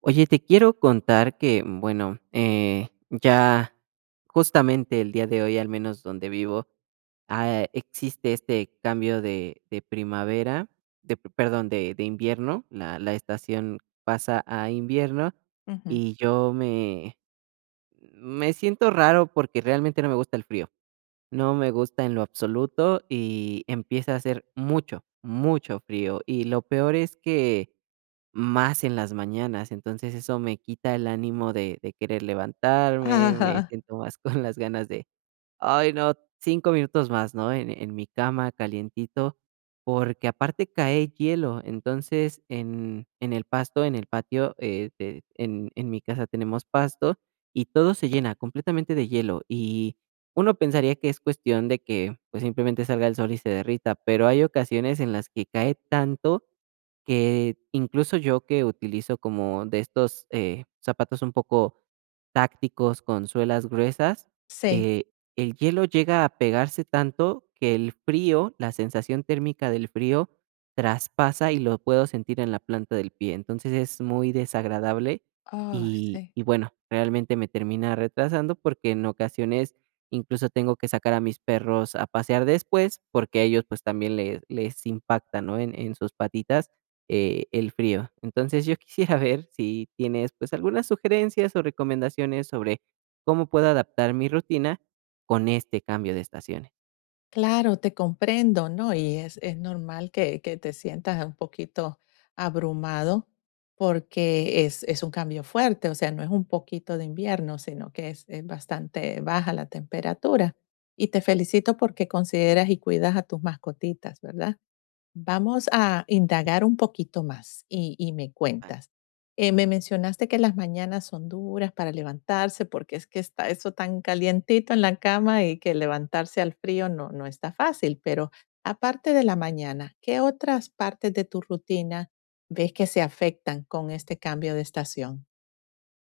Oye, te quiero contar que, bueno, ya justamente el día de hoy, al menos donde vivo, existe este cambio de primavera, perdón, de invierno, la estación pasa a invierno Ujú. y yo me siento raro porque realmente no me gusta el frío, no me gusta en lo absoluto y empieza a hacer mucho, mucho frío y lo peor es que más en las mañanas, entonces eso me quita el ánimo de querer levantarme, me Ajá, siento más con las ganas de, ay no, 5 minutos más, ¿no? En mi cama calientito, porque aparte cae hielo, entonces en el pasto, en el patio, te en mi casa tenemos pasto y todo se llena completamente de hielo, y uno pensaría que es cuestión de que, pues, simplemente salga el sol y se derrita, pero hay ocasiones en las que cae tanto que incluso yo que utilizo como de estos, zapatos un poco tácticos con suelas gruesas, sí. eh, el hielo llega a pegarse tanto que el frío, la sensación térmica del frío traspasa y lo puedo sentir en la planta del pie. Entonces es muy desagradable Oh, y sí. y bueno, realmente me termina retrasando porque en ocasiones incluso tengo que sacar a mis perros a pasear después porque a ellos, pues, también les impacta, ¿no? En sus patitas el frío. Entonces, yo quisiera ver si tienes, pues, algunas sugerencias o recomendaciones sobre cómo puedo adaptar mi rutina con este cambio de estaciones. Claro, te comprendo, ¿no? Y es normal que te sientas un poquito abrumado porque es un cambio fuerte, o sea, no es un poquito de invierno, sino que es bastante baja la temperatura. Y te felicito porque consideras y cuidas a tus mascotitas, ¿verdad? Vamos a indagar un poquito más y me Vale. cuentas. Me mencionaste que las mañanas son duras para levantarse porque es que está eso tan calientito en la cama y que levantarse al frío no, no está fácil, pero aparte de la mañana, ¿qué otras partes de tu rutina ves que se afectan con este cambio de estación?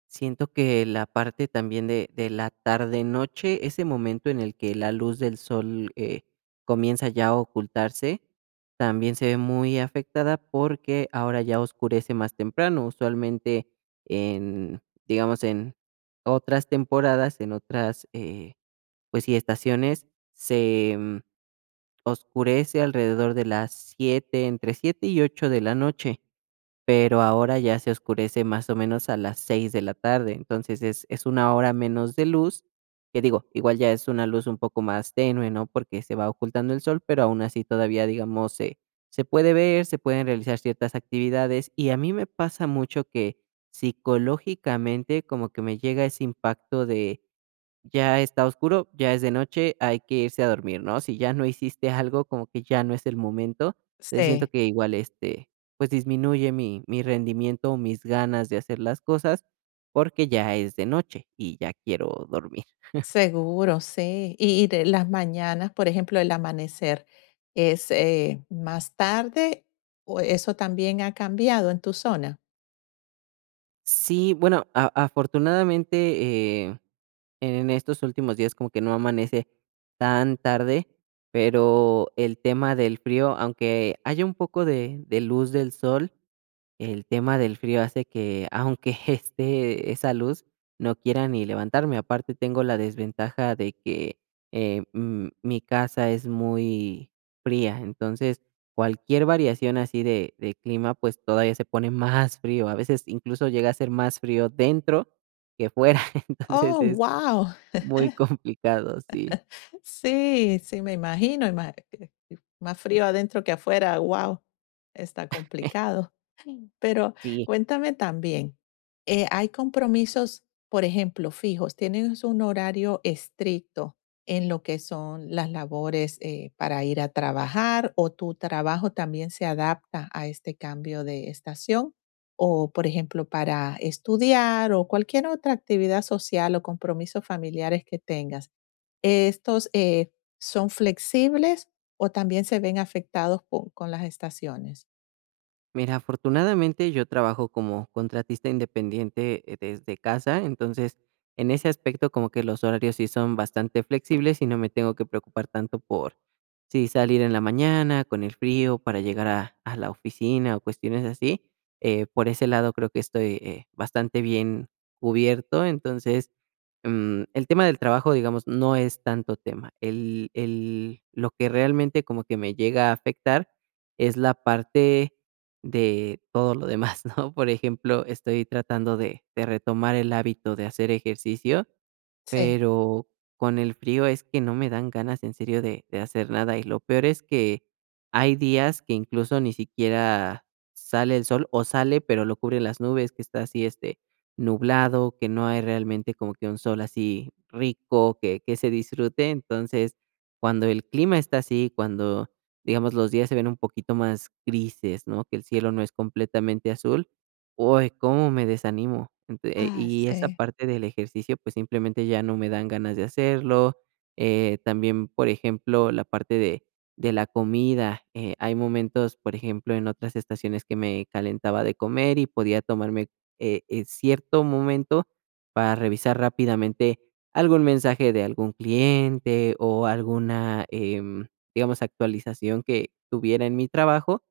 Siento que la parte también de la tarde-noche, ese momento en el que la luz del sol, comienza ya a ocultarse, también se ve muy afectada porque ahora ya oscurece más temprano. Usualmente en, digamos, en otras temporadas, en otras, pues sí, estaciones, se, mm, oscurece alrededor de las 7, entre 7 y 8 de la noche, pero ahora ya se oscurece más o menos a las 6 de la tarde, entonces es una hora menos de luz, que digo, igual ya es una luz un poco más tenue, ¿no? Porque se va ocultando el sol, pero aún así todavía, digamos, se puede ver, se pueden realizar ciertas actividades, y a mí me pasa mucho que psicológicamente como que me llega ese impacto de ya está oscuro, ya es de noche, hay que irse a dormir, ¿no? Si ya no hiciste algo, como que ya no es el momento. Entonces, siento Sí. que igual, este, pues, disminuye mi rendimiento o mis ganas de hacer las cosas, porque ya es de noche y ya quiero dormir. Seguro, sí. Y de las mañanas, por ejemplo, el amanecer, ¿es, más tarde o eso también ha cambiado en tu zona? Sí, bueno, a afortunadamente, en estos últimos días como que no amanece tan tarde, pero el tema del frío, aunque haya un poco de luz del sol. El tema del frío hace que, aunque esté esa luz, no quiera ni levantarme. Aparte, tengo la desventaja de que, mi casa es muy fría, entonces, cualquier variación así de clima, pues, todavía se pone más frío. A veces, incluso, llega a ser más frío dentro que fuera. Entonces, Oh, es guau. muy complicado, sí. Sí, sí, me imagino, ima más frío adentro que afuera, guau, está complicado. Pero Sí. cuéntame también, ¿hay compromisos, por ejemplo, fijos? ¿Tienes un horario estricto en lo que son las labores para ir a trabajar o tu trabajo también se adapta a este cambio de estación? O, por ejemplo, para estudiar o cualquier otra actividad social o compromisos familiares que tengas. ¿Estos son flexibles o también se ven afectados con las estaciones? Mira, afortunadamente yo trabajo como contratista independiente desde casa, entonces en ese aspecto como que los horarios sí son bastante flexibles y no me tengo que preocupar tanto por si salir en la mañana con el frío para llegar a la oficina o cuestiones así. Por ese lado creo que estoy bastante bien cubierto, entonces el tema del trabajo, digamos, no es tanto tema. Lo que realmente como que me llega a afectar es la parte de todo lo demás, ¿no? Por ejemplo, estoy tratando de retomar el hábito de hacer ejercicio Sí. pero con el frío es que no me dan ganas en serio de hacer nada, y lo peor es que hay días que incluso ni siquiera sale el sol, o sale, pero lo cubren las nubes, que está así, este, nublado, que no hay realmente como que un sol así rico que se disfrute. Entonces, cuando el clima está así, cuando, digamos, los días se ven un poquito más grises, ¿no? Que el cielo no es completamente azul. Uy, cómo me desanimo. Ente Ah, y esa sí. parte del ejercicio, pues, simplemente ya no me dan ganas de hacerlo. También, por ejemplo, la parte de la comida, hay momentos, por ejemplo, en otras estaciones que me calentaba de comer y podía tomarme, cierto momento para revisar rápidamente algún mensaje de algún cliente o alguna, digamos, actualización que tuviera en mi trabajo,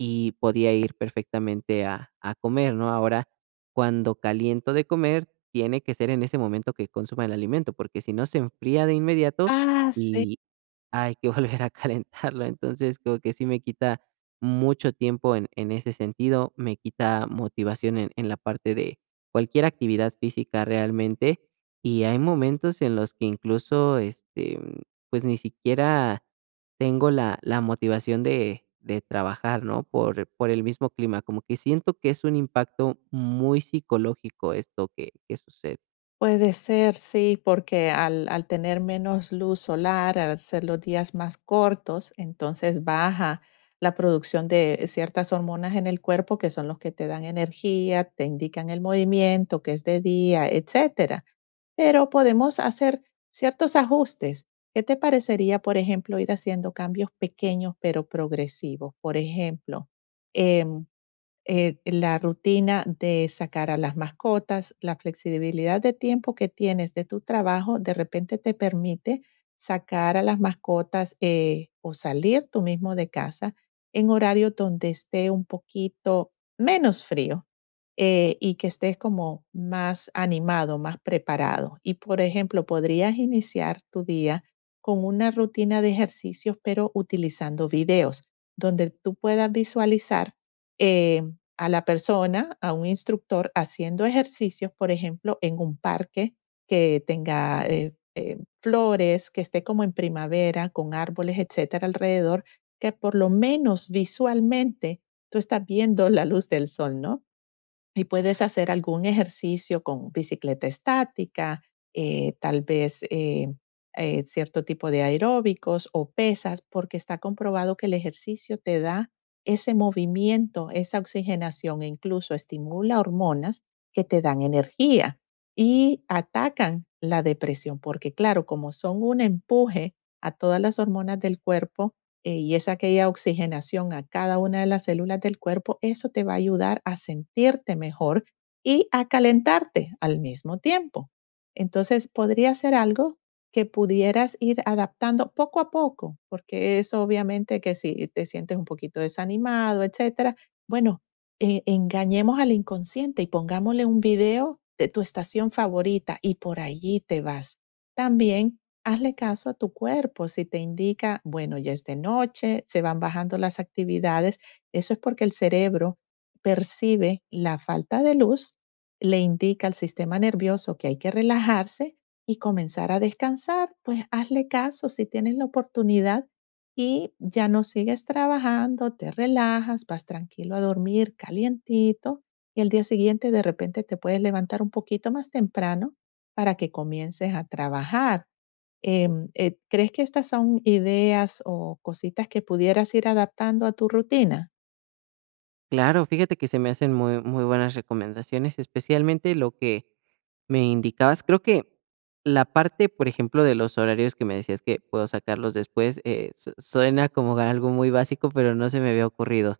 y podía ir perfectamente a comer, ¿no? Ahora, cuando caliento de comer, tiene que ser en ese momento que consuma el alimento, porque si no se enfría de inmediato Ah, sí, y hay que volver a calentarlo. Entonces, como que sí me quita mucho tiempo en ese sentido, me quita motivación en la parte de cualquier actividad física realmente. Y hay momentos en los que incluso, este, pues ni siquiera tengo la motivación de trabajar, ¿no? Por el mismo clima, como que siento que es un impacto muy psicológico esto que sucede. puede ser, sí, porque al tener menos luz solar, al ser los días más cortos, entonces baja la producción de ciertas hormonas en el cuerpo que son los que te dan energía, te indican el movimiento, que es de día, etcétera. Pero podemos hacer ciertos ajustes. ¿Qué te parecería, por ejemplo, ir haciendo cambios pequeños pero progresivos? Por ejemplo, em, la rutina de sacar a las mascotas, la flexibilidad de tiempo que tienes de tu trabajo, de repente te permite sacar a las mascotas o salir tú mismo de casa en horario donde esté un poquito menos frío, y que estés como más animado, más preparado. Y por ejemplo, podrías iniciar tu día con una rutina de ejercicios, pero utilizando videos, donde tú puedas visualizar, eh, a la persona, a un instructor, haciendo ejercicios, por ejemplo, en un parque que tenga flores, que esté como en primavera, con árboles, etcétera, alrededor, que por lo menos visualmente tú estás viendo la luz del sol, ¿no? Y puedes hacer algún ejercicio con bicicleta estática, tal vez cierto tipo de aeróbicos o pesas, porque está comprobado que el ejercicio te da ese movimiento, esa oxigenación e incluso estimula hormonas que te dan energía y atacan la depresión, porque claro, como son un empuje a todas las hormonas del cuerpo, y es aquella oxigenación a cada una de las células del cuerpo, eso te va a ayudar a sentirte mejor y a calentarte al mismo tiempo. Entonces, podría ser algo que pudieras ir adaptando poco a poco, porque eso obviamente que si te sientes un poquito desanimado, etcétera, bueno, engañemos al inconsciente y pongámosle un video de tu estación favorita y por allí te vas. También hazle caso a tu cuerpo. Si te indica, bueno, ya es de noche, se van bajando las actividades, eso es porque el cerebro percibe la falta de luz, le indica al sistema nervioso que hay que relajarse y comenzar a descansar. Pues hazle caso si tienes la oportunidad y ya no sigues trabajando, te relajas, vas tranquilo a dormir, calientito, y el día siguiente de repente te puedes levantar un poquito más temprano para que comiences a trabajar. ¿Crees que estas son ideas o cositas que pudieras ir adaptando a tu rutina? Claro, fíjate que se me hacen muy, muy buenas recomendaciones, especialmente lo que me indicabas. Creo que la parte, por ejemplo, de los horarios que me decías que puedo sacarlos después, suena como algo muy básico, pero no se me había ocurrido.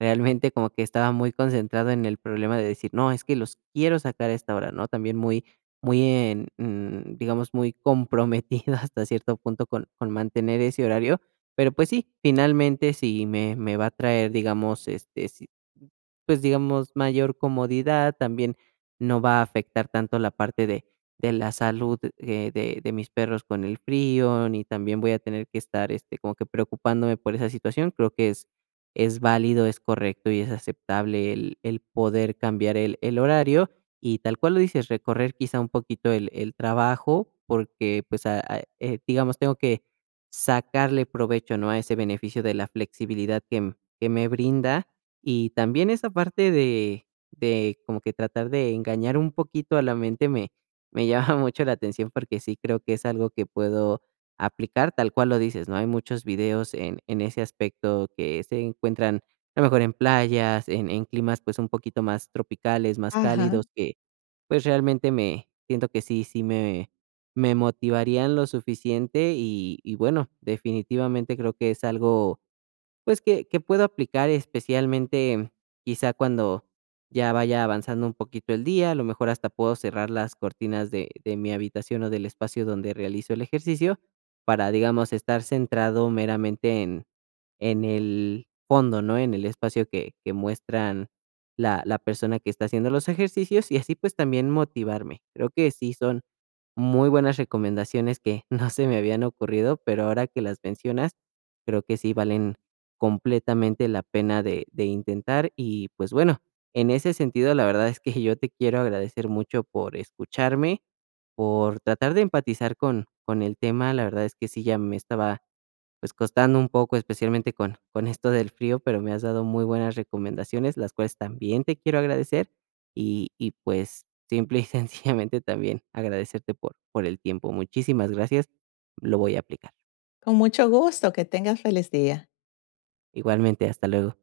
Realmente como que estaba muy concentrado en el problema de decir, no, es que los quiero sacar a esta hora, ¿no? También muy, muy digamos, muy comprometido hasta cierto punto con mantener ese horario. Pero pues sí, finalmente si me va a traer, digamos, este, pues, digamos, mayor comodidad, también no va a afectar tanto la parte de la salud, de mis perros con el frío, ni también voy a tener que estar, este, como que preocupándome por esa situación. Creo que es válido, es correcto y es aceptable el poder cambiar el horario y tal cual lo dices, recorrer quizá un poquito el trabajo, porque, pues, a digamos, tengo que sacarle provecho, ¿no?, a ese beneficio de la flexibilidad que me brinda y también esa parte de como que tratar de engañar un poquito a la mente me llama mucho la atención, porque sí creo que es algo que puedo aplicar, tal cual lo dices, ¿no? Hay muchos videos en ese aspecto que se encuentran, a lo mejor, en playas, en climas, pues, un poquito más tropicales, más Ajá. cálidos, que, pues, realmente me siento que sí me motivarían lo suficiente y bueno, definitivamente creo que es algo pues, que puedo aplicar especialmente, quizá, cuando ya vaya avanzando un poquito el día, a lo mejor hasta puedo cerrar las cortinas de mi habitación o del espacio donde realizo el ejercicio para, digamos, estar centrado meramente en el fondo, ¿no? En el espacio que muestran la persona que está haciendo los ejercicios y así, pues, también motivarme. Creo que sí son muy buenas recomendaciones que no se me habían ocurrido, pero ahora que las mencionas, creo que sí valen completamente la pena de intentar. Y, pues, bueno, en ese sentido, la verdad es que yo te quiero agradecer mucho por escucharme, por tratar de empatizar con el tema. La verdad es que sí, ya me estaba pues, costando un poco, especialmente con esto del frío, pero me has dado muy buenas recomendaciones, las cuales también te quiero agradecer y, pues, simple y sencillamente también agradecerte por el tiempo. Muchísimas gracias, lo voy a aplicar. Con mucho gusto, que tengas feliz día. Igualmente, hasta luego.